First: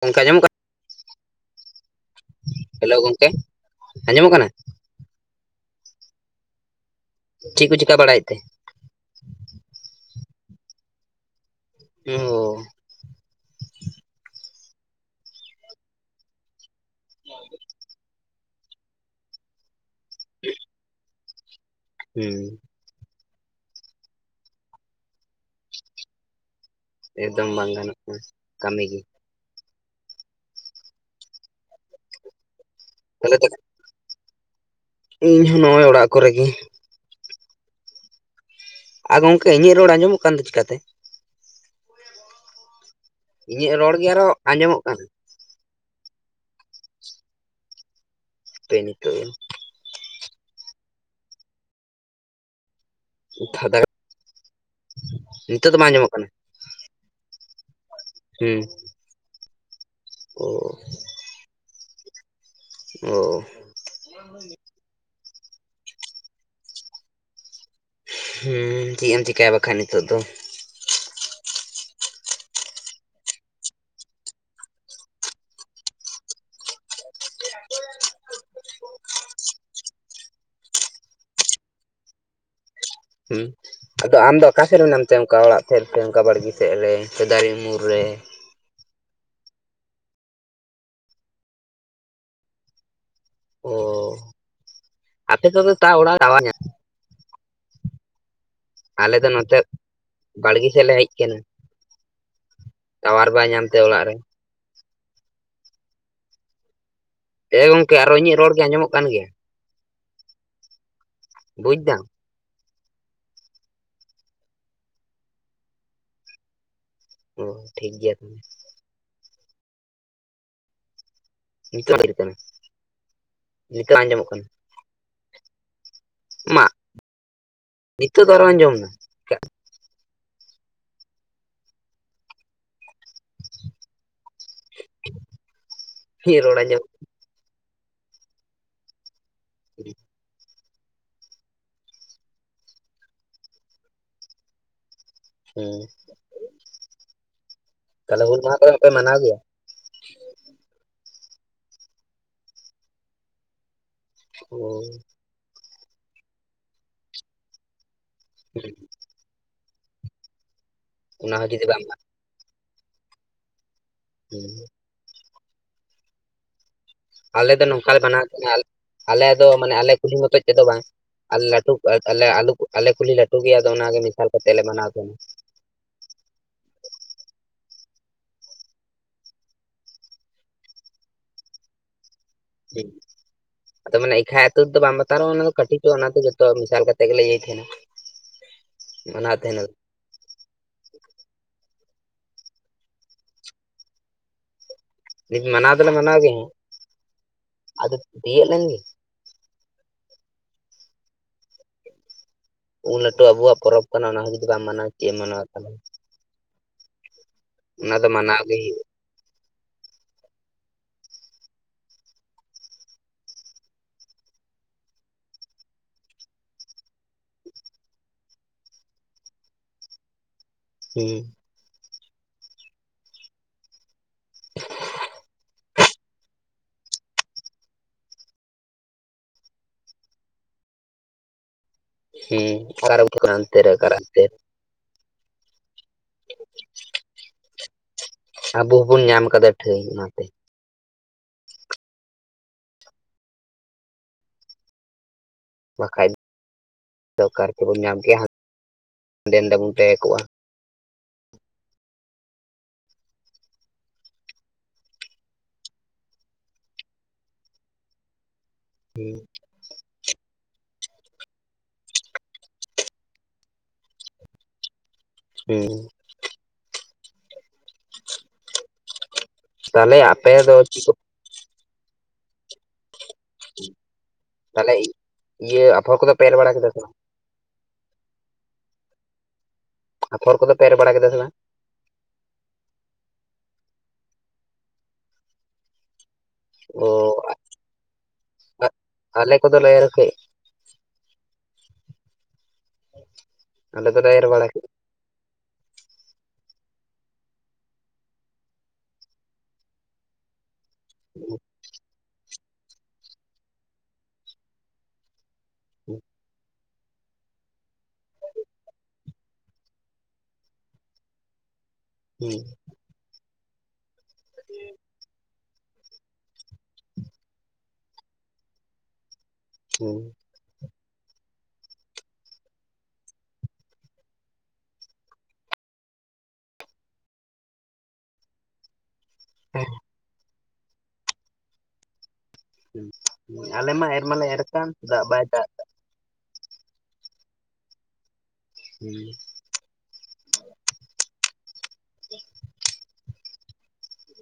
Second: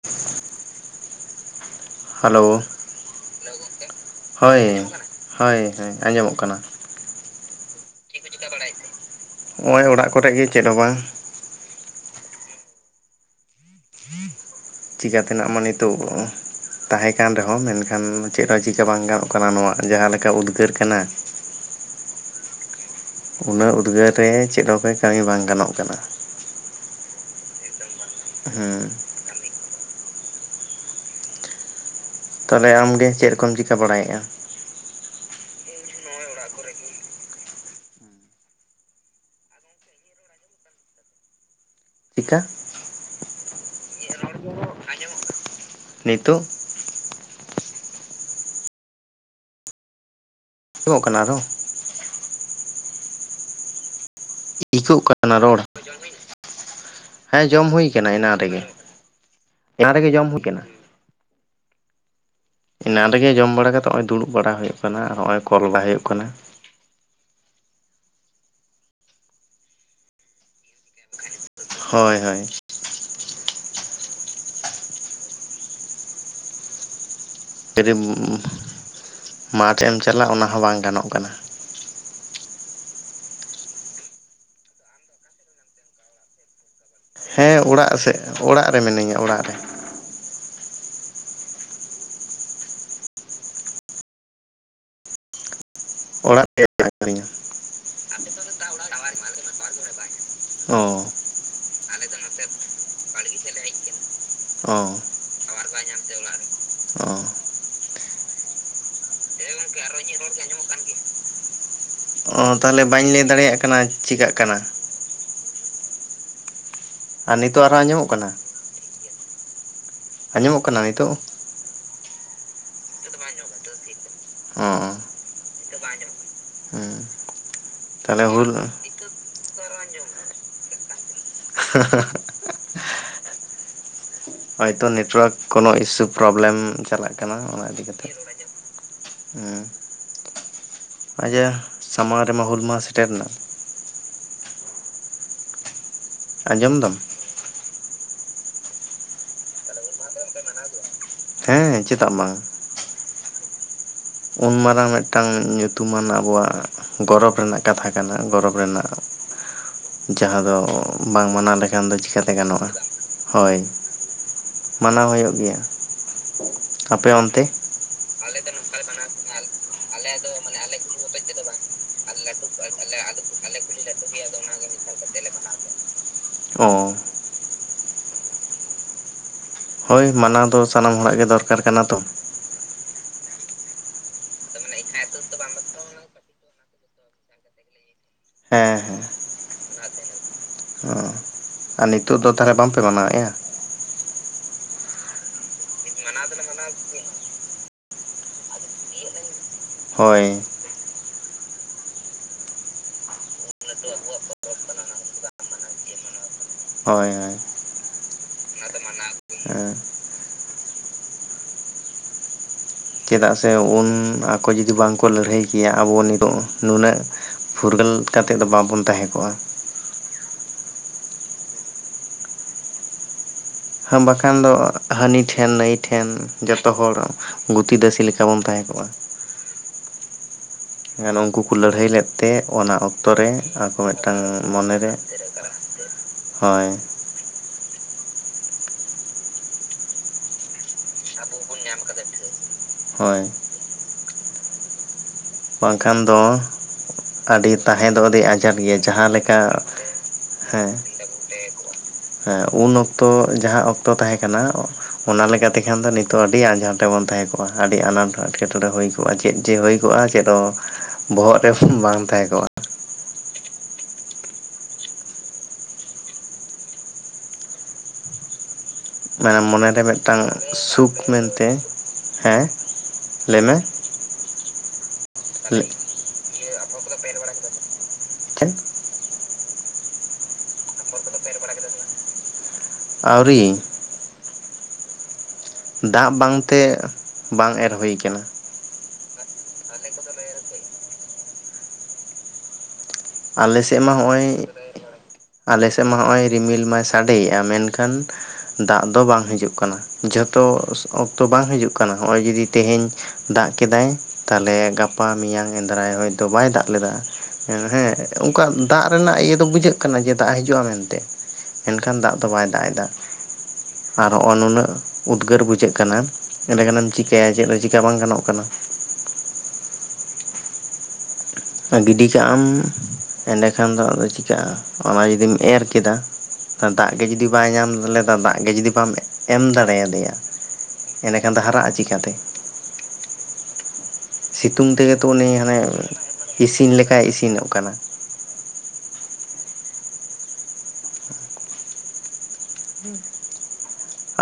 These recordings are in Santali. ᱜᱚᱢᱠᱮ ᱟᱸᱡᱚᱢ ᱦᱮᱞᱳ ᱜᱚᱝᱠᱮ, ᱟᱸᱡᱚᱢᱚᱜ ᱠᱟᱱᱟ? ᱦᱳᱭ ᱦᱳᱭ ᱦᱳᱭ, ᱟᱸᱡᱚᱢᱚᱜ ᱠᱟᱱᱟ ᱾ ᱪᱮᱫ ᱠᱚ ᱪᱮᱠᱟ ᱵᱟᱲᱟᱭᱼᱮᱫ ᱛᱮ? [unintelligible] ᱱᱚᱸᱜᱼᱚᱭ ᱚᱲᱟᱜ ᱠᱚᱨᱮ ᱜᱮ ᱪᱮᱫ ᱦᱚᱸ ᱵᱟᱝ ᱾ ᱦᱳ᱾ ᱪᱤᱠᱟ ᱛᱮᱱᱟᱜ ᱢᱟ ᱱᱤᱛᱚᱜ ᱛᱟᱦᱮᱸ ᱠᱟᱱ ᱨᱮᱦᱚᱸ, ᱢᱮᱱᱠᱷᱟᱱ ᱪᱮᱫ ᱦᱚᱸ ᱪᱤᱠᱟ ᱵᱟᱝ ᱜᱟᱱᱚᱜ ᱠᱟᱱᱟ ᱱᱚᱣᱟ ᱡᱟᱦᱟ ᱞᱮᱠᱟ ᱩᱫᱽᱜᱟᱹᱨ ᱠᱟᱱᱟ ᱾ ᱦᱩᱸ ᱾ ᱩᱱᱟᱹᱜ ᱩᱫᱽᱜᱟᱹᱨ ᱨᱮ ᱪᱮᱫ ᱦᱚᱸ ᱚᱠᱟ ᱠᱟᱹᱢᱤ ᱵᱟᱝ ᱜᱟᱱᱚᱜ ᱠᱟᱱᱟ ᱾ ᱮᱠᱫᱚᱢ ᱵᱟᱝ ᱜᱟᱱᱚᱜᱼᱟ ᱠᱟᱹᱢᱤ ᱦᱮᱸ ᱜᱮ ᱾ ᱛᱟᱦᱚᱞᱮ ᱟᱢᱜᱮ ᱪᱮᱫ ᱛᱟᱦᱚᱞᱮ ᱛᱚ ᱠᱚᱢ ᱪᱤᱠᱟ ᱵᱟᱲᱟᱭᱮᱫᱼᱟ? ᱤᱧ ᱦᱚᱸ ᱱᱚᱜ-ᱚᱭ ᱚᱲᱟᱜ ᱠᱚᱨᱮ ᱜᱮ ᱾ ᱟ ᱜᱚᱢᱠᱮ ᱤᱧᱟᱹᱜ ᱨᱚᱲ ᱟᱸᱡᱚᱢᱚᱜ ᱠᱟᱱ ᱫᱚ ᱪᱮᱠᱟ ᱛᱮ? ᱪᱮᱠᱟ? ᱤᱧᱟᱹᱜ ᱨᱚᱲ ᱜᱮ ᱟᱨᱚ ᱟᱸᱡᱚᱢᱚᱜ ᱠᱟᱱᱟ ᱾ ᱱᱤᱛᱳᱜ? ᱦᱟᱯᱮ ᱱᱤᱛᱳᱜ ᱤᱠᱳᱜ ᱠᱟᱱᱟ ᱟᱨᱚ ᱯᱷᱟᱫᱟ ᱮᱠᱳᱜ ᱠᱟᱱᱟ ᱨᱚᱲ ᱾ ᱡᱚᱢ ᱦᱩᱭ ᱮᱱᱟ, ᱦᱮᱸ ᱡᱚᱢ ᱦᱩᱭ ᱟᱠᱟᱱᱟ ᱮᱱᱟᱝ ᱦᱩᱸ ᱨᱮᱜᱮ, ᱮᱱᱟᱝ ᱨᱮᱜᱮ ᱡᱚᱢ ᱦᱩᱭ ᱚ ᱟᱠᱟᱱᱟ ᱾ ᱮᱱᱟᱝ ᱚ ᱨᱮᱜᱮ ᱡᱚᱢ ᱵᱟᱲᱟ ᱠᱟᱛᱮ ᱱᱚᱜᱼᱚᱭ ᱫᱩᱲᱩᱵ ᱵᱟᱲᱟ ᱦᱩᱭᱩᱜ ᱠᱟᱱᱟ ᱟᱨ ᱱᱚᱜᱼᱚᱭ ᱠᱚᱞ ᱵᱟᱲᱟ ᱦᱩᱭᱩᱜ ᱠᱟᱱᱟ ᱾ ᱦᱩᱸ ᱪᱮᱫ ᱮᱢ ᱪᱤᱠᱟᱹᱭᱟ ᱵᱟᱠᱷᱟᱡ ᱱᱤᱛᱳᱜ ᱫᱚ ᱾ ᱦᱳᱭ ᱦᱳᱭ ᱾ ᱡᱩᱫᱤ ᱢᱟᱴᱷ ᱮᱢ ᱪᱟᱞᱟᱜ ᱚᱱᱟ ᱦᱚᱸ ᱵᱟᱝ ᱜᱟᱱᱚᱜ ᱠᱟᱱᱟ ᱾ ᱦᱩᱸ ᱟᱫᱚ ᱟᱢ ᱫᱚ ᱚᱠᱟ ᱥᱮᱫ ᱨᱮ ᱢᱮᱱᱟᱢ ᱛᱮ, ᱚᱱᱠᱟ ᱚᱲᱟᱜ ᱥᱮᱫ ᱥᱮ ᱚᱱᱠᱟ ᱵᱟᱲᱜᱮ ᱥᱮᱫ ᱨᱮ? ᱥᱮ ᱫᱟᱨᱮ ᱦᱮᱸ ᱩᱢᱩᱞ ᱚᱲᱟᱜ ᱨᱮ ᱥᱮᱫ ᱚᱲᱟᱜ ᱨᱮ ᱢᱤᱱᱟᱹᱧᱟ ᱚᱲᱟᱜ ᱨᱮ ᱾ ᱚ ᱟᱯᱮ ᱥᱮᱫ ᱫᱚ ᱛᱟᱣ ᱚᱲᱟᱜ ᱴᱟᱣᱟᱨ ᱧᱟ [unintelligible] ᱛᱟᱞᱤᱧᱟ᱾ ᱟᱯᱮ ᱥᱮᱫ ᱫᱚ ᱟᱞᱮ ᱫᱚ ᱱᱚᱛᱮ ᱵᱟᱲᱜᱮ ᱥᱮᱫ ᱞᱮ ᱦᱮᱡ ᱟᱠᱟᱱᱟ ᱾ ᱱᱚᱛᱮ ᱵᱟᱲᱜᱮ ᱥᱮᱫ ᱞᱮ ᱧᱟᱢ ᱦᱮᱡ ᱛᱮ ᱚᱲᱟᱜ ᱨᱮ ᱟᱠᱟᱱᱟ ᱾ ᱚ, ᱴᱟᱣᱟᱨ ᱵᱟᱭ ᱧᱟᱢ ᱛᱮ ᱚᱲᱟᱜ ᱨᱮ ᱾ ᱚ ᱦᱮᱸ ᱜᱚᱝᱠᱮ, ᱟᱨᱚ ᱤᱧᱟᱹᱜ ᱨᱚᱲ ᱜᱮ ᱟᱸᱡᱚᱢᱚᱜ ᱠᱟᱱ ᱜᱮᱭᱟ? ᱦᱮᱸ ᱜᱚᱝᱠᱮ, ᱟᱨᱚ ᱤᱧᱟᱜ ᱨᱚᱲ ᱜᱮ ᱟᱸᱡᱚᱢᱚᱜ ᱠᱟᱱ ᱜᱮᱭᱟ? ᱵᱩᱡ ᱫᱟᱢ ᱚ, ᱛᱟᱦᱚᱞᱮ ᱵᱟᱹᱧ ᱞᱟᱹᱭ ᱫᱟᱲᱮᱭᱟᱜ ᱠᱟᱱᱟ ᱪᱤᱠᱟᱹᱜ ᱠᱟᱱᱟ ᱾ ᱟᱨ ᱚ ᱱᱤᱛᱚᱜ ᱟᱨᱦᱚ ᱴᱷᱤᱠ ᱟᱸᱡᱚᱢᱚᱜ ᱜᱮᱭᱟ ᱠᱟᱱᱟ? ᱛᱚᱵᱮ ᱟᱸᱡᱚᱢᱚᱜ ᱠᱟᱱᱟ ᱱᱤᱛᱚᱜ? ᱱᱤᱛᱚᱜ [unintelligible] ᱠᱟᱱᱟ, ᱱᱤᱛᱚᱜ ᱟᱸᱡᱚᱢᱚᱜ ᱠᱟᱱᱟ ᱚ ᱾ ᱢᱟ ᱦᱮᱸ ᱱᱤᱛᱳᱜ ᱫᱚ ᱟᱨᱚ ᱟᱸᱡᱚᱢ ᱮᱱᱟ ᱾ ᱱᱤᱛᱳᱜ ᱫᱚ ᱟᱨᱚ ᱟᱸᱡᱚᱢ ᱮᱱᱟ [unintelligible] ᱦᱟ ᱦᱟ ᱦᱟ ᱾ ᱦᱚᱭᱛᱚ ᱱᱮᱴᱳᱭᱟᱨᱠ ᱠᱳᱱᱳ ᱤᱥᱩ ᱤᱧᱟᱜ ᱯᱨᱚᱵᱞᱮᱢ ᱨᱚᱲ ᱟᱸᱡᱚᱢᱚᱜ ᱪᱟᱞᱟᱜ ᱠᱟᱱᱟ ᱚᱱᱟ ᱤᱫᱤ ᱠᱟᱛᱮᱫ ᱦᱮᱸ ᱦᱩᱸ ᱟᱪᱪᱷᱟ ᱥᱟᱢᱟᱝ ᱨᱮᱢᱟ ᱦᱩᱞ ᱢᱟᱦᱟ ᱥᱮᱴᱮᱨᱱᱟ? ᱦᱩᱸ ᱟᱸᱡᱚᱢ ᱫᱟᱢ? ᱛᱟᱦᱚᱞᱮ ᱦᱩᱞ ᱢᱟᱦᱟ ᱠᱚᱨᱮᱫ ᱯᱮ ᱢᱟᱱᱟᱣ ᱜᱮᱭᱟ? ᱛᱟᱦᱚᱞᱮ ᱦᱩᱞ ᱢᱟᱦᱟ ᱠᱚᱨᱮᱫ ᱯᱮ ᱢᱟᱱᱟᱣ ᱜᱮᱭᱟ? ᱦᱮᱸ ᱪᱮᱫᱟᱜ ᱵᱟᱝ? ᱩᱱ ᱚ ᱢᱟᱨᱟᱝ ᱢᱤᱫᱴᱟᱝ ᱧᱩᱛᱩᱢᱟᱱ ᱟᱵᱚᱣᱟᱜ ᱜᱚᱨᱚᱵᱽ ᱨᱮᱱᱟᱜ ᱠᱟᱛᱷᱟ ᱠᱟᱱᱟ ᱜᱚᱨᱚᱵᱽ ᱨᱮᱱᱟᱜ ᱡᱟᱦᱟᱸ ᱫᱚ ᱵᱟᱝ ᱚᱱᱟ ᱦᱚᱸ ᱢᱟᱱᱟᱣ ᱡᱩᱫᱤ ᱵᱟᱢ ᱞᱮᱠᱷᱟᱱ ᱫᱚ ᱪᱤᱠᱟᱹᱛᱮ ᱜᱟᱱᱚᱜᱼᱟ ᱦᱳᱭ᱾ ᱦᱮᱸ ᱢᱟᱱᱟᱣ ᱦᱳᱭᱳᱜ ᱜᱮᱭᱟ ᱟᱯᱮ ᱚᱱᱛᱮ? ᱟᱞᱮ ᱫᱚ ᱱᱚᱝᱠᱟ ᱞᱮ ᱢᱟᱱᱟᱣ ᱛᱟᱦᱮᱱᱟ ᱟᱞᱮ ᱫᱚ ᱢᱟᱱᱮ [unintelligible] ᱠᱩᱞᱦᱤ ᱟᱞᱮ ᱫᱚ ᱢᱚᱛᱚᱡ ᱢᱟᱱᱮ ᱛᱮᱫᱚ ᱟᱞᱮ ᱵᱟᱝ ᱟᱞᱮ ᱞᱟᱹᱴᱩ ᱟᱞᱮ ᱟᱞᱮ ᱠᱩᱞᱦᱤ ᱞᱟᱹᱴᱩ ᱜᱮᱭᱟ ᱟᱫᱚ ᱚᱱᱟᱜᱮ ᱢᱮᱥᱟᱞ ᱠᱟᱛᱮᱫ ᱞᱮ ᱢᱟᱱᱟᱣ ᱠᱚ᱾ ᱚ‌ ᱦᱳᱭ ᱢᱟᱱᱟᱣ ᱫᱚ ᱥᱟᱱᱟᱢ ᱦᱚᱲᱟᱜ ᱜᱮ ᱫᱚᱨᱠᱟᱨ ᱠᱟᱱᱟ ᱛᱚ᱾ [unintelligible] ᱟᱫᱚ ᱢᱟᱱᱮ ᱮᱠᱷᱟ ᱟᱹᱛᱩ ᱨᱮᱫᱚ ᱵᱟᱢ ᱵᱟᱛᱟᱨᱚᱜᱼᱟ ᱚᱱᱟ ᱫᱚ ᱠᱟᱹᱴᱤᱪᱚᱜᱼᱟ, ᱚᱱᱟ ᱫᱚ ᱡᱚᱛᱚ ᱢᱮᱥᱟᱞ ᱠᱟᱛᱮᱫ ᱜᱮᱞᱮ ᱤᱭᱟᱹᱭ ᱛᱟᱦᱮᱱᱟ᱾ ᱦᱮᱸ ᱦᱮᱸ ᱢᱟᱱᱟᱣ ᱛᱟᱦᱮᱱ ᱟᱞᱮ [inaudible] ᱚ ᱟᱨ ᱱᱤᱛᱚᱜ ᱫᱚ ᱛᱟᱦᱞᱮ ᱵᱟᱝ ᱯᱮ ᱢᱟᱱᱟᱣᱮᱜᱼᱟ? ᱱᱤᱛ ᱢᱟᱱᱟᱣ ᱫᱚᱞᱮ ᱢᱟᱱᱟᱣ ᱜᱮ ᱜᱮᱭᱟ, ᱟᱫᱚ ᱛᱤᱭᱚᱜ ᱞᱮᱱ ᱜᱮ ᱦᱳᱭ ᱩᱱ ᱞᱟᱹᱴᱩ ᱟᱵᱚᱣᱟᱜ ᱯᱚᱨᱚᱵᱽ ᱠᱟᱱᱟ, ᱚᱱᱟ ᱦᱚᱸ ᱡᱩᱫᱤ ᱵᱟᱢ ᱢᱟᱱᱟᱣᱟ, ᱪᱮᱫ ᱮᱢ ᱢᱟᱱᱟᱣᱟ ᱛᱟᱦᱞᱮ? ᱦᱳᱭ ᱦᱳᱭ᱾ ᱚᱱᱟ ᱫᱚ ᱢᱟᱱᱟᱣ ᱜᱮ ᱦᱩᱭᱩᱜᱼᱟ᱾ [unintelligible] ᱦᱮᱸ ᱪᱮᱫᱟᱜ ᱥᱮ ᱩᱱ ᱟᱠᱚ ᱡᱩᱫᱤ ᱵᱟᱝ ᱠᱚ ᱞᱟᱹᱲᱦᱟᱹᱭ ᱠᱮᱭᱟ, ᱟᱵᱚ ᱱᱤᱛᱚᱜ ᱱᱩᱱᱟᱹᱜ ᱯᱷᱩᱨᱜᱟᱹᱞ ᱠᱟᱛᱮᱫ ᱫᱚ ᱵᱟᱵᱚᱱ ᱛᱟᱦᱮᱸ ᱠᱚᱜᱼᱟ᱾ ᱦᱩᱸ ᱦᱟᱸ ᱵᱟᱠᱷᱟᱱ ᱫᱚ ᱦᱟᱹᱱᱤ ᱴᱷᱮᱱ ᱱᱟᱹᱭ ᱴᱷᱮᱱ ᱡᱚᱛᱚ ᱦᱚᱲ ᱜᱩᱛᱤ ᱫᱟᱹᱥᱤ ᱞᱮᱠᱟ ᱵᱚᱱ ᱛᱟᱦᱮᱸ ᱠᱚᱜᱼᱟ᱾ ᱱᱩᱝᱠᱩ ᱠᱚ ᱞᱟᱹᱲᱦᱟᱹᱭ ᱞᱮᱫ ᱦᱩᱸ ᱛᱮ, ᱦᱩᱸ ᱚᱱᱟ ᱚᱠᱟᱨᱮ ᱚᱠᱛᱚ ᱨᱮ ᱠᱟᱱᱟ ᱚᱱᱛᱮ ᱟᱠᱚ ᱚᱠᱟᱨᱮ ᱢᱤᱫᱴᱟᱱ ᱦᱟᱱᱛᱮ ᱢᱚᱱᱮ ᱨᱮ ᱦᱳᱭ ᱟᱵᱚ ᱦᱚᱸᱵᱚᱱ ᱧᱟᱢ ᱠᱟᱫᱟ ᱴᱷᱟᱹᱭ ᱚᱱᱟ ᱛᱮ ᱟᱵᱚ ᱦᱚᱸᱵᱚᱱ ᱧᱟᱢ ᱠᱟᱫᱟ ᱴᱷᱟᱹᱭ᱾ ᱦᱳᱭ᱾ ᱵᱟᱝᱠᱷᱟᱱ ᱵᱟᱠᱷᱟᱡ ᱫᱚ ᱫᱚ ᱚᱠᱟ ᱟᱹᱰᱤ ᱨᱮᱪᱚ ᱵᱚᱱ ᱛᱟᱦᱮᱸ ᱧᱟᱢ ᱫᱚ ᱠᱮᱭᱟ ᱟᱹᱰᱤ ᱟᱡᱟᱴ ᱜᱮᱭᱟ, ᱡᱟᱦᱟᱸ ᱦᱟᱸᱰᱮ ᱞᱮᱠᱟ ᱱᱟᱰᱮ ᱵᱚᱱ ᱛᱟᱦᱮᱸ ᱠᱚᱜᱼᱟ ᱦᱮᱸ [unintelligible] ᱩᱱ ᱚᱠᱛᱚ ᱡᱟᱦᱟᱸ ᱚᱠᱛᱚ ᱛᱟᱦᱮᱸ ᱠᱟᱱᱟ, ᱚᱱᱟ ᱞᱮᱠᱟ ᱛᱮᱠᱷᱟᱱ ᱫᱚ ᱱᱤᱛᱚᱜ ᱟᱹᱰᱤ ᱟᱸᱡᱷᱟᱴ ᱨᱮ ᱵᱚᱱ ᱛᱟᱦᱮᱸ ᱠᱚᱜᱼᱟ᱾ ᱟᱹᱰᱤ ᱟᱱᱟᱴ ᱮᱴᱠᱮᱴᱚᱬᱮ ᱦᱩᱭ ᱠᱚᱜᱼᱟ᱾ ᱪᱮᱫ ᱪᱮ ᱦᱩᱭ ᱠᱚᱜᱼᱟ, ᱪᱮᱫ ᱦᱚᱸ ᱵᱚᱦᱚᱜ ᱨᱮ ᱵᱟᱝ ᱛᱟᱦᱮᱸ ᱠᱚᱜᱼᱟ᱾ ᱦᱩᱸ ᱢᱟᱱᱮ ᱢᱚᱱᱮᱨᱮ ᱛᱟᱦᱚᱞᱮ ᱢᱤᱫᱴᱟᱝ ᱟᱯᱮ ᱫᱚ ᱪᱮᱫ ᱠᱚ ᱥᱩᱠ ᱢᱮᱱᱛᱮ ᱦᱮᱸ ᱞᱟᱹᱭ ᱢᱮ ᱛᱟᱦᱞᱮ ᱤ ᱤᱭᱟᱹ ᱟᱯᱷᱚᱨ ᱠᱚᱫᱚ ᱯᱮᱨ ᱵᱟᱲᱟ ᱠᱮᱫᱟ ᱥᱮ ᱵᱟᱝ? ᱮᱨ ᱵᱟᱲᱟ ᱠᱮᱫᱟ ᱥᱮ ᱵᱟᱝᱼᱟ᱾ ᱪᱮᱫ? ᱟᱯᱷᱚᱨ ᱠᱚᱫᱚ ᱯᱮ ᱮᱨ ᱵᱟᱲᱟ ᱠᱮᱫᱟ ᱥᱮ ᱵᱟᱝ? ᱟᱹᱣᱨᱤ᱾ ᱫᱟᱜ ᱵᱟᱝᱛᱮ ᱵᱟᱝ ᱮᱨ ᱦᱩᱭ ᱠᱟᱱᱟ ᱾ ᱟᱜ ᱟᱞᱮ ᱠᱚᱫᱚ ᱞᱮ ᱮᱨ ᱠᱮᱜ ᱟᱞᱮ ᱥᱮᱫ ᱢᱟ ᱫᱚᱞᱮ ᱮᱨ ᱱᱚᱜᱼᱚᱭ ᱵᱟᱲᱟ ᱠᱮᱫ ᱟᱞᱮ ᱥᱮᱫ ᱢᱟ ᱦᱚᱜᱼᱚᱭ ᱨᱤᱢᱤᱞ ᱢᱟᱭ ᱥᱟᱰᱮᱭᱮᱫᱼᱟ ᱢᱮᱱᱠᱷᱟᱱ ᱫᱟᱜ ᱫᱚ ᱵᱟᱝ ᱦᱤᱡᱩᱜ ᱠᱟᱱᱟ ᱡᱷᱚᱛᱚ ᱚᱠᱛᱚ ᱵᱟᱝ ᱦᱤᱡᱩᱜ ᱠᱟᱱᱟ ᱦᱚᱸᱜ-ᱚᱭ ᱡᱩᱫᱤ ᱛᱮᱦᱮᱧ ᱫᱟᱜ ᱠᱮᱫᱟᱭ ᱛᱟᱦᱞᱮ ᱜᱟᱯᱟ ᱢᱮᱭᱟᱝ ᱮᱸᱫᱫᱨᱟᱭ ᱦᱚᱭ ᱫᱚ ᱵᱟᱭ ᱫᱟᱜ ᱞᱮᱫᱟ ᱦᱮᱸ ᱚᱱᱠᱟ ᱫᱟᱜ ᱨᱮᱱᱟᱜ ᱤᱭᱟᱹ ᱫᱚ ᱵᱩᱡᱷᱟᱹᱜ ᱠᱟᱱᱟ ᱡᱮ ᱫᱟᱜ ᱦᱤᱡᱩᱜᱼᱟ ᱢᱮᱱᱛᱮ ᱢᱮᱱᱠᱷᱟᱱ ᱫᱟᱜ ᱫᱚ ᱵᱟᱭ ᱫᱟᱜ ᱮᱫᱟ ᱟᱨ ᱦᱚᱸᱜ ᱚ ᱱᱩᱱᱟᱹᱜ ᱩᱫᱽᱜᱟᱹᱨ ᱵᱩᱡᱷᱟᱹᱜ ᱠᱟᱱᱟ ᱮᱸᱰᱮ ᱠᱷᱟᱱᱮᱢ ᱪᱤᱠᱟᱹᱭᱟ ᱪᱮᱫ ᱦᱚ ᱪᱤᱠᱟ ᱵᱟᱝ ᱜᱟᱱᱚᱜ ᱠᱟᱱᱟ᱾ ᱦᱩᱸ ᱜᱤᱰᱤ ᱠᱟᱜ ᱟᱢ ᱮᱸᱰᱮᱠᱷᱟᱱ ᱫᱚ ᱟᱫᱚ ᱪᱤᱠᱟᱹᱜᱼᱟ ᱚᱱᱟ ᱡᱩᱫᱤᱢ ᱮᱨ ᱠᱮᱫᱟ᱾ ᱫᱟᱜ ᱜᱮ ᱡᱩᱫᱤ ᱵᱟᱭ ᱧᱟᱢ ᱞᱮᱫᱟ ᱫᱟᱜ ᱜᱮ ᱡᱩᱫᱤ ᱵᱟᱢ ᱮᱢ ᱫᱟᱲᱮᱭᱟᱫᱮᱭᱟ ᱮᱸᱰᱮᱠᱷᱟᱱ ᱫᱚ ᱦᱟᱨᱟᱜᱼᱟ ᱪᱤᱠᱟᱹᱛᱮ? ᱦᱩᱸ ᱦᱩᱸ ᱟᱞᱮ ᱢᱟ ᱢᱟᱞᱮ ᱮᱨ ᱠᱟᱱ ᱥᱤᱛᱩᱝ ᱛᱮᱜᱮ ᱫᱟᱜ ᱛᱚ ᱵᱟᱭ ᱩᱱᱤ ᱫᱟᱜ ᱦᱟᱱᱮ ᱤᱥᱤᱱ ᱞᱮᱠᱟᱭ ᱤᱥᱤᱱᱚᱜ ᱠᱟᱱᱟ᱾ ᱦᱩᱸ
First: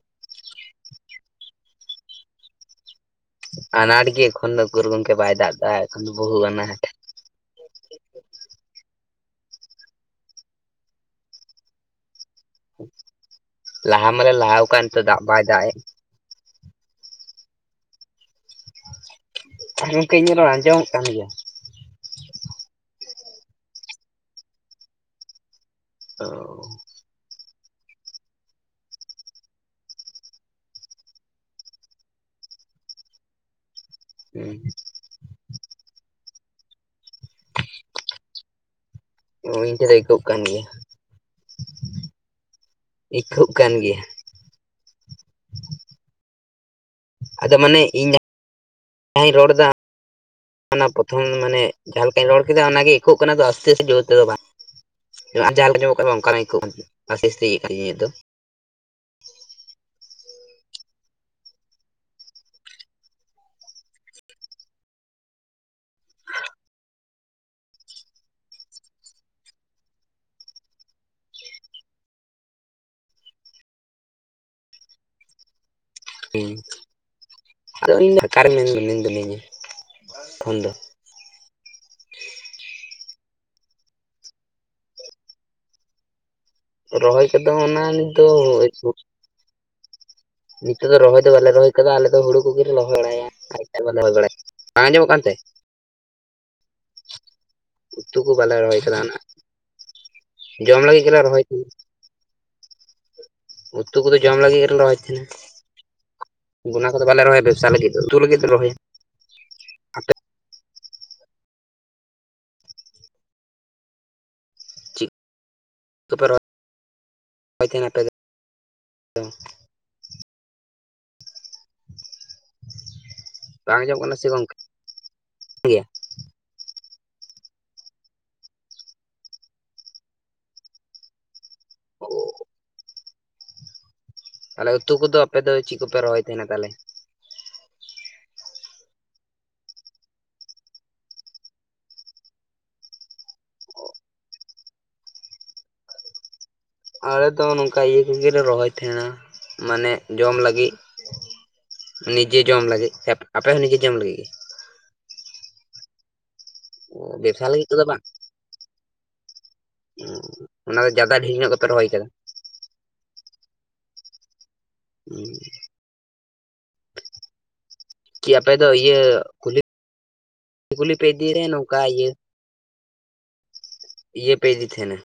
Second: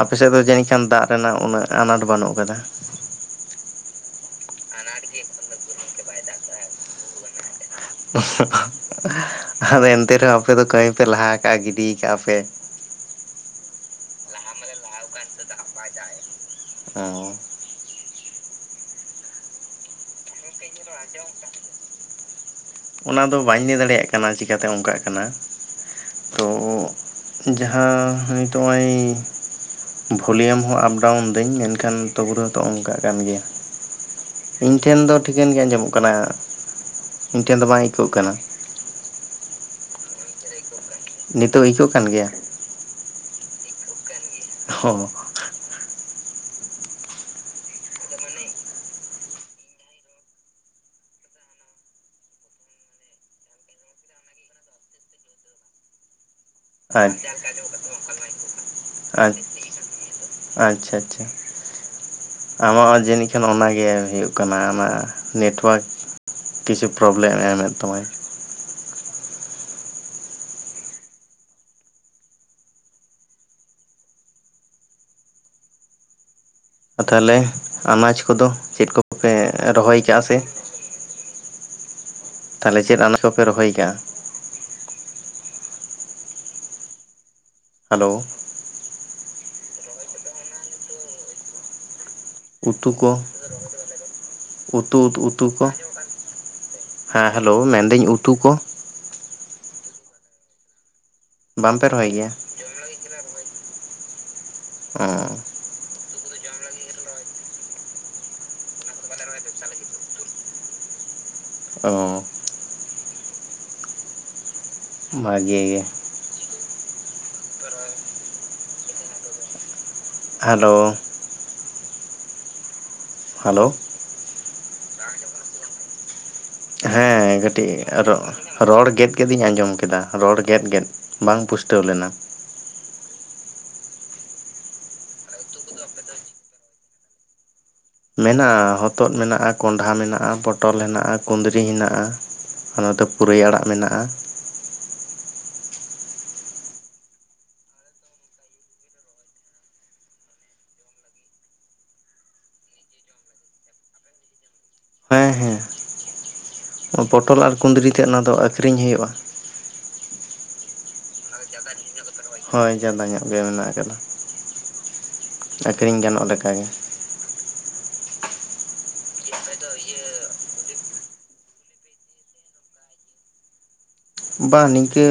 ᱟᱯᱮ ᱥᱮᱫ ᱫᱚ ᱡᱟᱹᱱᱤᱡ ᱠᱷᱟᱱ ᱫᱟᱜ ᱨᱮᱱᱟᱜ ᱩᱱᱟᱹᱜ ᱟᱱᱟᱴ ᱵᱟᱹᱱᱩᱜ ᱠᱟᱫᱟ᱾ ᱟᱱᱟᱴ ᱜᱮ ᱮᱠᱷᱚᱱ ᱫᱚ ᱩᱠᱩᱨ ᱜᱚᱝᱠᱮ ᱵᱟᱭ ᱫᱟᱜ ᱫᱟ ᱮᱠᱷᱚᱱ ᱫᱚ ᱵᱚᱦᱩ ᱟᱱᱟᱴ᱾ ᱟᱫᱚ ᱮᱱᱛᱮ ᱨᱮ ᱦᱚᱸ ᱟᱯᱮ ᱫᱚ ᱠᱟᱹᱢᱤ ᱯᱮ ᱞᱟᱦᱟ ᱠᱟᱜ-ᱟ ᱜᱤᱰᱤ ᱟᱠᱟᱜ ᱟᱯᱮ ᱞᱟᱦᱟ ᱢᱟᱞᱮ ᱞᱟᱦᱟᱣ ᱠᱟᱱ ᱱᱤᱛᱚᱜ ᱫᱟᱜ ᱵᱟᱭ ᱵᱟᱭ ᱫᱟᱜ ᱮᱫ᱾ ᱡᱟᱭ ᱚᱸᱻ ᱜᱚᱝᱠᱮ ᱤᱧᱟᱜ ᱨᱚᱲ ᱟᱸᱡᱚᱢ ᱟᱸᱡᱚᱢᱚᱜ ᱠᱟᱱᱟ᱾ ᱚᱱᱟ ᱫᱚ ᱵᱟᱹᱧ ᱞᱟᱹᱭ ᱫᱟᱲᱮᱭᱟᱜ ᱠᱟᱱᱟ ᱪᱤᱠᱟᱹᱛᱮ ᱚᱱᱠᱟᱜ ᱠᱟᱱᱟ ᱛᱳ ᱚ ᱡᱟᱦᱟᱸ ᱱᱤᱛ ᱱᱚᱜᱼᱚᱭ ᱵᱷᱚᱞᱤᱭᱟᱹᱢ ᱦᱚᱸ ᱟᱯ ᱰᱟᱣᱩᱱ ᱫᱟᱹᱧ ᱢᱮᱱᱠᱷᱟᱱ ᱛᱚᱵᱩ ᱨᱮᱦᱚᱸ ᱛᱚ ᱚᱱᱠᱟᱜ ᱠᱟᱱ ᱜᱮᱭᱟ᱾ ᱦᱩᱸ ᱤᱧ ᱴᱷᱮᱱ ᱫᱚ ᱴᱷᱤᱠᱟᱹᱱ ᱜᱮ ᱟᱸᱡᱚᱢᱚᱜ ᱠᱟᱱᱟ ᱤᱧ ᱴᱷᱮᱱ ᱫᱚ ᱵᱟᱝ ᱤᱠᱳᱜ ᱠᱟᱱᱟ᱾ ᱚ ᱤᱧ ᱴᱷᱮᱱ ᱫᱚ ᱤᱠᱳᱜ ᱠᱟᱱ ᱜᱮᱭᱟ᱾ ᱱᱤᱛᱚᱜ ᱤᱠᱳᱜ ᱠᱟᱱ ᱜᱮᱭᱟ᱾ ᱤᱠᱳᱜ ᱠᱟᱱ ᱜᱮᱭᱟ᱾ ᱦᱚᱸ᱾ ᱟᱫᱚ ᱢᱟᱱᱮ ᱤᱧ ᱡᱟᱦᱟᱸᱧ ᱨᱚᱲ ᱫᱟ ᱚᱱᱟ ᱯᱨᱚᱛᱷᱚᱢ ᱢᱟᱱᱮ ᱡᱟᱦᱟᱸ ᱞᱮᱠᱟᱧ ᱨᱚᱲ ᱠᱮᱫᱟ ᱚᱱᱟ ᱜᱮ ᱤᱠᱳᱜ ᱠᱟᱱᱟ ᱟᱥᱛᱮ ᱟᱥᱛᱮ ᱡᱳᱨ ᱛᱮ ᱫᱚ ᱵᱟᱝ᱾ ᱡᱟᱦᱟᱸ ᱠᱚ ᱧᱟᱢᱚᱜ ᱠᱟᱱᱟ ᱚᱱᱠᱟᱱᱟᱜ ᱜᱮ ᱟᱪ ᱤᱠᱚᱜ ᱠᱟᱱ ᱫᱚ ᱟᱪ ᱟᱪᱪᱷᱟ ᱟᱪᱪᱷᱟ᱾ ᱟᱢᱟᱜ ᱦᱚᱸ ᱡᱟᱹᱱᱤᱡ ᱠᱷᱟᱱ ᱚᱱᱟ ᱜᱮ ᱦᱳᱭᱳᱜ ᱠᱟᱱᱟ ᱟᱢᱟᱜ ᱱᱮᱴᱳᱣᱟᱨᱠ ᱠᱤᱪᱷᱩ ᱯᱨᱚᱵᱞᱮᱢ ᱮᱢᱮᱫ ᱛᱟᱢᱟᱭ᱾ ᱩᱸ ᱟᱫᱚ ᱛᱟᱦᱚᱞᱮ ᱟᱱᱟᱡᱽ ᱠᱚᱫᱚ ᱪᱮᱫ ᱫᱚ ᱠᱚᱯᱮ ᱢᱤᱱᱟᱹᱧᱟ ᱨᱚᱦᱚᱭ ᱠᱟᱜ-ᱟ ᱥᱮ ᱮᱠᱷᱚᱱ ᱫᱚ ᱛᱟᱦᱚᱞᱮ ᱪᱮᱫ ᱟᱱᱟᱡᱽ ᱠᱚᱯᱮ ᱨᱚᱦᱚᱭ ᱠᱟᱜ-ᱟ? ᱨᱚᱦᱚᱭ ᱠᱚᱫᱚ ᱚᱱᱟ ᱱᱤᱛ ᱦᱮᱞᱳ ᱫᱚ ᱱᱤᱛᱚᱜ ᱫᱚ ᱨᱚᱦᱚᱭ ᱫᱚ ᱵᱟᱞᱮ ᱨᱚᱦᱚᱭ ᱠᱚᱫᱚ ᱟᱞᱮ ᱫᱚ ᱦᱩᱲᱩ ᱠᱚᱜᱮ ᱞᱮ ᱩᱛᱩ ᱨᱚᱦᱚᱭ ᱠᱚ ᱵᱟᱲᱟᱭᱟ ᱟᱨ ᱵᱟᱝ ᱠᱷᱟᱱ ᱵᱟᱞᱮ ᱨᱚᱦᱚᱭ ᱵᱟᱲᱟᱭᱟ ᱵᱟᱝ ᱩᱛᱩ ᱟᱸᱡᱚᱢᱚᱜ ᱠᱟᱱᱛᱮ ᱩᱛᱩ ᱠᱚ ᱦᱮᱸ ᱦᱮᱞᱳ ᱢᱮᱱ ᱫᱟᱹᱧ ᱩᱛᱩ ᱠᱚ ᱠᱮᱫᱟ ᱱᱟᱜ ᱡᱚᱢ ᱞᱟᱹᱜᱤᱫ ᱜᱮᱞᱮ ᱨᱚᱦᱚᱭ ᱛᱟᱦᱮᱸ ᱵᱟᱝ ᱯᱮ ᱨᱚᱦᱚᱭ ᱜᱮᱭᱟ᱾ ᱩᱛᱩ ᱠᱚᱫᱚ ᱡᱚᱢ ᱞᱟᱹᱜᱤᱫ ᱜᱮᱞᱮ ᱨᱚᱦᱚᱭ ᱚ ᱛᱟᱦᱮᱱᱟ᱾ ᱚᱱᱟ ᱠᱚ ᱫᱚ ᱵᱟᱞᱮ ᱨᱚᱦᱚᱭᱟ ᱵᱮᱵᱽᱥᱟ ᱞᱟᱹᱜᱤᱫ ᱫᱚ ᱩᱛᱩ ᱞᱟᱹᱜᱤᱫ ᱫᱚ ᱨᱚᱦᱚᱭᱟ᱾ ᱟᱞᱮ ᱫᱚ ᱵᱟᱞᱮ ᱨᱚᱦᱚᱭᱟ ᱵᱮᱵᱽᱥᱟ ᱞᱟᱹᱜᱤᱫ ᱫᱟᱜ ᱟᱯᱮ ᱩᱛᱩ ᱚ ᱪᱮᱫ ᱵᱷᱟᱜᱮ ᱜᱮ ᱠᱚᱯᱮ ᱨᱚᱦᱚᱭ ᱛᱟᱦᱮᱸᱱ ᱟᱯᱮ ᱫᱚ ᱦᱮᱞᱳ ᱦᱮᱞᱳ ᱵᱟᱝ ᱟᱸᱡᱚᱢᱚᱜ ᱠᱟᱱᱟ ᱥᱮ ᱜᱚᱢᱠᱮ [inaudible] ᱦᱮᱸ ᱠᱟᱹᱴᱤᱡ ᱟᱨᱚ ᱨᱚᱲ ᱜᱮᱫ ᱜᱮᱫ ᱤᱧ ᱟᱸᱡᱚᱢ ᱠᱮᱫᱟ ᱨᱚᱲ ᱜᱮᱫ ᱜᱮᱫ ᱵᱟᱝ ᱯᱩᱥᱴᱟᱹᱣ ᱞᱮᱱᱟ [inaudible] ᱛᱟᱦᱚᱞᱮ ᱩᱛᱩ ᱠᱚᱫᱚ ᱟᱯᱮ ᱫᱚ ᱪᱮᱫ ᱠᱚ ᱯᱮ ᱨᱚᱦᱚᱭ ᱛᱟᱦᱮᱱᱟ ᱛᱟᱦᱚᱞᱮ ᱢᱮᱱᱟᱜ-ᱟ ᱦᱚᱛᱚᱫ ᱢᱮᱱᱟᱜ-ᱟ ᱠᱚᱸᱰᱷᱟ ᱢᱮᱱᱟᱜ-ᱟ ᱯᱚᱴᱚᱞ ᱢᱮᱱᱟᱜ-ᱟ ᱠᱩᱸᱫᱽᱨᱤ ᱦᱮᱱᱟᱜ-ᱟ ᱟᱨ ᱱᱤᱛᱚᱜ ᱯᱩᱨᱟᱹᱭ ᱟᱲᱟᱜ ᱢᱮᱱᱟᱜ-ᱟ ᱟᱞᱮ ᱫᱚ ᱱᱚᱝᱠᱟ ᱤᱭᱟᱹ ᱠᱚ ᱜᱮ ᱞᱮ ᱨᱚᱦᱚᱭ ᱛᱟᱦᱮᱸᱱᱟ ᱢᱟᱱᱮ ᱡᱚᱢ ᱞᱟᱹᱜᱤᱫ ᱱᱤᱡᱮ ᱡᱚᱢ ᱞᱟᱹᱜᱤᱫ ᱟᱯᱮ ᱦᱚᱸ ᱱᱤᱡᱮ ᱡᱚᱢ ᱞᱟᱹᱜᱤᱫ ᱜᱮ ᱦᱮᱸ ᱦᱮᱸ ᱚ ᱯᱚᱴᱚᱞ ᱵᱮᱵᱽᱥᱟ ᱟᱨ ᱞᱟᱹᱜᱤᱫ ᱠᱚᱫᱚ ᱠᱩᱸᱫᱽᱨᱤ ᱵᱟᱝ ᱛᱮᱫ ᱚᱱᱟ ᱫᱚ ᱟᱹᱠᱷᱨᱤᱧ ᱦᱩᱭᱩᱜ-ᱟ ᱚᱱᱟ ᱫᱚ ᱡᱟᱫᱟ ᱰᱷᱤᱨ ᱧᱚᱸᱜ ᱜᱮ ᱯᱮ ᱨᱚᱦᱚᱭ ᱠᱟᱫᱟ ᱦᱚᱭ ᱡᱟᱫᱟ ᱧᱚᱸᱜ ᱜᱮ ᱢᱮᱱᱟᱜ ᱟᱠᱟᱫᱟ, [inaudible] ᱟᱹᱠᱷᱨᱤᱧ ᱜᱟᱱᱚᱜ ᱞᱮᱠᱟ ᱜᱮ ᱠᱤ ᱟᱯᱮ ᱫᱚ ᱤᱭᱟᱹ ᱠᱩᱞᱦᱤ ᱠᱩᱞᱦᱤ ᱯᱮ ᱤᱫᱤ ᱱᱚᱝᱠᱟ ᱤᱭᱟᱹ ᱯᱮ ᱵᱟᱝ ᱤᱫᱤ ᱤᱭᱟᱹ ᱛᱟᱦᱮᱱᱟ ᱱᱤᱝᱠᱟᱹ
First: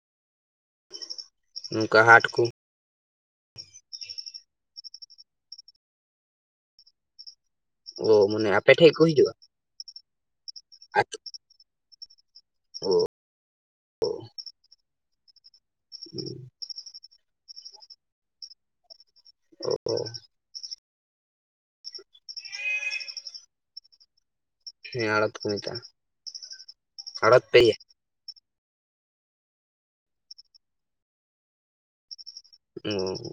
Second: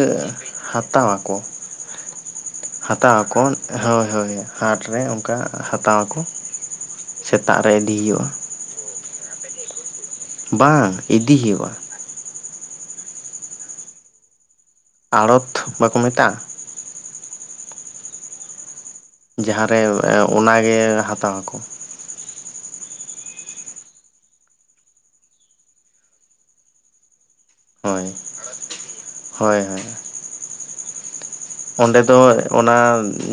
ᱦᱟᱛᱟ ᱣᱟᱠᱚ ᱱᱚᱝᱠᱟ ᱦᱟᱴ ᱠᱚ ᱦᱟᱛᱟ ᱣᱟᱠᱚ ᱦᱳᱭ ᱦᱳᱭ ᱦᱟᱴ ᱨᱮ ᱚᱝᱠᱟ ᱦᱟᱛᱟ ᱣᱟᱠᱚ ᱥᱮᱛᱟᱜ ᱨᱮ ᱤᱫᱤ ᱳ ᱢᱟᱱᱮ ᱟᱯᱮ ᱴᱷᱮᱡ ᱠᱚ ᱦᱤᱡᱩᱜ-ᱟ ᱵᱟᱝ ᱤᱫᱤ ᱦᱩᱭᱩᱜ-ᱟ ᱟᱲᱚᱛ ᱵᱟᱠᱚ ᱢᱮᱛᱟᱜ-ᱟ ᱡᱟᱦᱟᱸ ᱚ ᱨᱮ ᱚᱱᱟ ᱜᱮ ᱦᱟᱛᱟ ᱣᱟᱠᱚ, ᱦᱮᱸ ᱟᱲᱚᱛ ᱠᱚ ᱢᱮᱛᱟᱜ-ᱟ ᱟᱲᱚᱛ ᱯᱮ ᱤᱭᱟᱹ ᱦᱚᱭ ᱦᱚᱭ ᱦᱚᱭ ᱚᱸᱰᱮ ᱫᱚ ᱚᱱᱟ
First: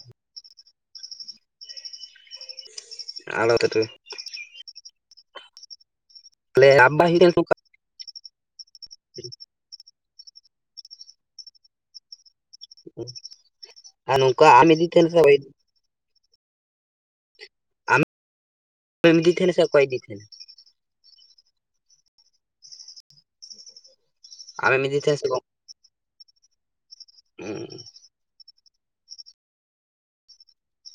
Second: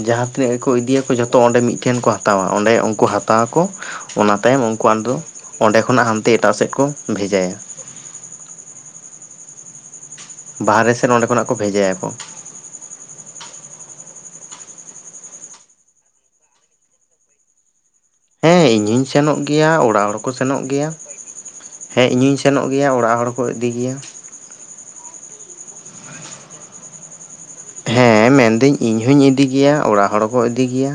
ᱡᱟᱦᱟᱸ ᱛᱤᱱᱟᱹᱜ ᱜᱮ ᱠᱚ ᱤᱫᱤᱭᱟ ᱠᱚ ᱡᱚᱛᱚ ᱚᱸᱰᱮ ᱢᱤᱫ ᱴᱷᱮᱱ ᱠᱚ ᱦᱟᱛᱟᱣᱟ ᱚᱸᱰᱮ ᱠᱚ ᱦᱟᱛᱟ ᱟᱲᱚᱛ ᱣᱟᱠᱚ ᱨᱮ ᱛᱟᱦᱞᱮ ᱚᱱᱟ ᱛᱟᱭᱚᱢ ᱩᱱᱠᱩ ᱟᱫᱚ ᱚᱸᱰᱮ ᱠᱷᱚᱱᱟᱜ ᱦᱟᱱᱛᱮ ᱮᱴᱟᱜ ᱥᱮᱜ ᱠᱚ ᱞᱟᱵ ᱵᱟᱭ ᱦᱩᱭ ᱞᱮᱱ ᱱᱚᱝᱠᱟ ᱵᱷᱮᱡᱟᱭᱟ [inaudible] ᱵᱟᱦᱨᱮ ᱥᱮᱫ ᱚᱸᱰᱮ ᱠᱷᱚᱱᱟᱜ ᱠᱚ ᱵᱷᱮᱡᱟᱭᱟ ᱠᱚ ᱟᱨ ᱱᱚᱝᱠᱟ ᱟᱢ ᱤᱫᱤ ᱛᱟᱦᱮᱱ [inaudible] ᱦᱮᱸ ᱤᱧ ᱦᱩᱧ ᱟᱢᱮᱢ ᱤᱫᱤ ᱥᱮᱱᱚᱜ ᱛᱟᱦᱮᱱᱟ ᱥᱮ ᱜᱮᱭᱟ ᱚᱠᱚᱭ ᱤᱫᱤ ᱚᱲᱟᱜ ᱦᱚᱲ ᱦᱚᱸ ᱛᱟᱦᱮᱱᱟ ᱠᱚ ᱥᱮᱱᱚᱜ ᱜᱮᱭᱟ ᱦᱮᱸ ᱤᱧ ᱦᱩᱸᱧ ᱥᱮᱱᱚᱜ ᱜᱮᱭᱟ ᱚᱲᱟᱜ ᱦᱚᱲ ᱠᱚ ᱤᱫᱤ ᱜᱮᱭᱟ ᱟᱢ ᱮᱢ ᱤᱫᱤ ᱛᱟᱦᱮᱸᱜ ᱥᱮ ᱜᱚᱝ ᱦᱮᱸ ᱢᱮᱱ ᱫᱤᱹᱧ ᱤᱧ ᱦᱚᱸᱧ ᱤᱫᱤ ᱜᱮᱭᱟ ᱚᱲᱟᱜ ᱦᱚᱲ ᱦᱚᱸ ᱠᱚ ᱤᱫᱤ ᱜᱮᱭᱟ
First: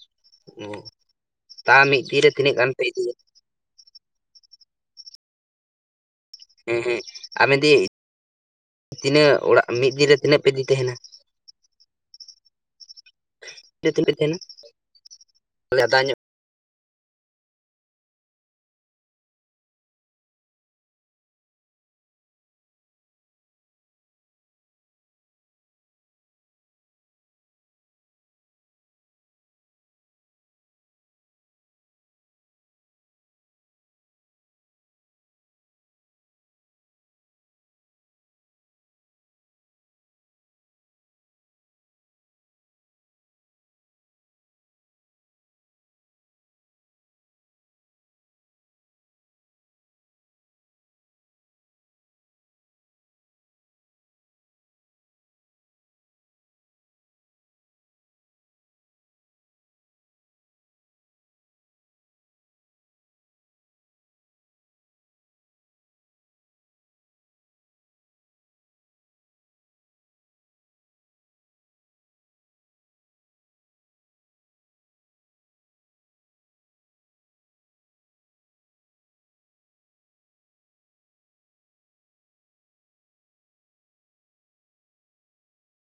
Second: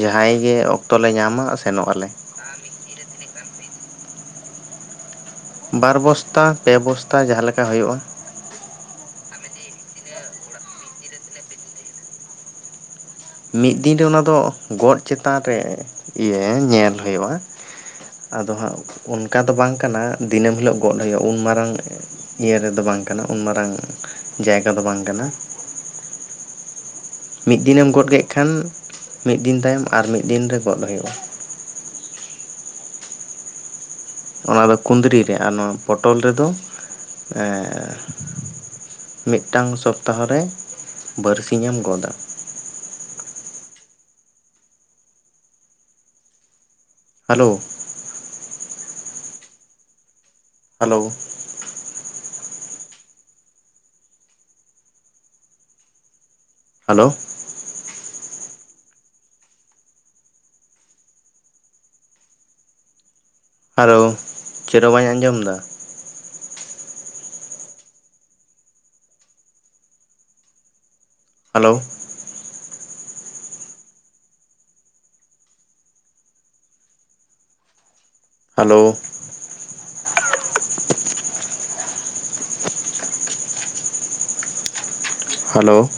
ᱡᱟᱦᱟᱸᱭ ᱜᱮ ᱚᱠᱛᱚ ᱞᱮ ᱧᱟᱢᱟ ᱛᱟ ᱥᱮᱱᱚᱜ ᱢᱤᱫ ᱟᱞᱮ ᱫᱤᱱ ᱨᱮ ᱛᱤᱱᱟᱹᱜ ᱜᱟᱱ ᱯᱮ ᱤᱫᱤᱭᱟ ᱵᱟᱨ ᱵᱚᱥᱛᱟ ᱯᱮ ᱦᱮᱸ ᱦᱮᱸ ᱵᱚᱥᱛᱟ ᱡᱟᱦᱟᱸ ᱟᱢ ᱞᱮᱠᱟ ᱤᱫᱤ ᱦᱳᱭᱳᱜ-ᱟ ᱛᱤᱱᱟᱹᱜ ᱚᱲᱟᱜ ᱢᱤᱫ ᱫᱤᱱ ᱨᱮ ᱛᱤᱱᱟᱹᱜ ᱯᱮ ᱤᱫᱤ ᱛᱟᱦᱮᱸᱱᱟ ᱢᱤᱫ ᱛᱤᱱᱟᱹᱜ ᱫᱤᱱ ᱨᱮ ᱯᱮ ᱚᱱᱟ ᱛᱟᱦᱮᱱᱟ ᱫᱚ ᱜᱚᱫ ᱪᱮᱛᱟᱱ ᱨᱮ ᱟᱫᱟᱧ ᱤᱭᱟᱹ ᱦᱮᱸ ᱧᱮᱞ ᱦᱳᱭᱳᱜ-ᱟ ᱟᱫᱚ ᱦᱟᱸᱜ ᱚᱱᱠᱟ ᱫᱚ ᱵᱟᱝ ᱠᱟᱱᱟ ᱫᱤᱱᱟᱹᱢ ᱦᱤᱞᱳᱜ ᱜᱚᱫ ᱦᱩᱭᱩᱜ-ᱟ ᱩᱱ ᱢᱟᱨᱟᱝ ᱤᱭᱟᱹ ᱨᱮ ᱫᱚ ᱵᱟᱝ ᱠᱟᱱᱟ ᱩᱱ ᱢᱟᱨᱟᱝ ᱡᱟᱭᱜᱟ ᱫᱚ ᱵᱟᱝ ᱠᱟᱱᱟ ᱢᱤᱫ ᱫᱤᱱᱮᱢ ᱜᱚᱫ ᱠᱮᱜ ᱠᱷᱟᱱ ᱢᱤᱫ ᱫᱤᱱ ᱛᱟᱭᱚᱢ ᱟᱨ ᱢᱤᱫ ᱫᱤᱱ ᱨᱮ ᱜᱚᱫ ᱦᱳᱭᱳᱜ-ᱟ ᱚᱱᱟ ᱫᱚ ᱠᱩᱸᱫᱽᱨᱤ ᱨᱮ ᱟᱨ ᱱᱚᱣᱟ ᱯᱚᱴᱚᱞ ᱨᱮ ᱫᱚ ᱮᱸᱻ ᱢᱤᱫᱴᱟᱝ ᱥᱚᱯᱛᱟᱦᱚ ᱨᱮ ᱵᱟᱨᱥᱤᱧ ᱮᱢ ᱜᱚᱫᱟ ᱦᱟᱞᱳ ᱦᱟᱞᱳ ᱦᱟᱞᱳ᱾ ᱦᱟᱞᱳ, ᱪᱮᱫ ᱦᱚᱸ ᱵᱟᱹᱧ ᱟᱸᱡᱚᱢ ᱫᱟ᱾ ᱦᱟᱞᱳ᱾ ᱦᱟᱞᱳ᱾ ᱦᱟᱞᱳ᱾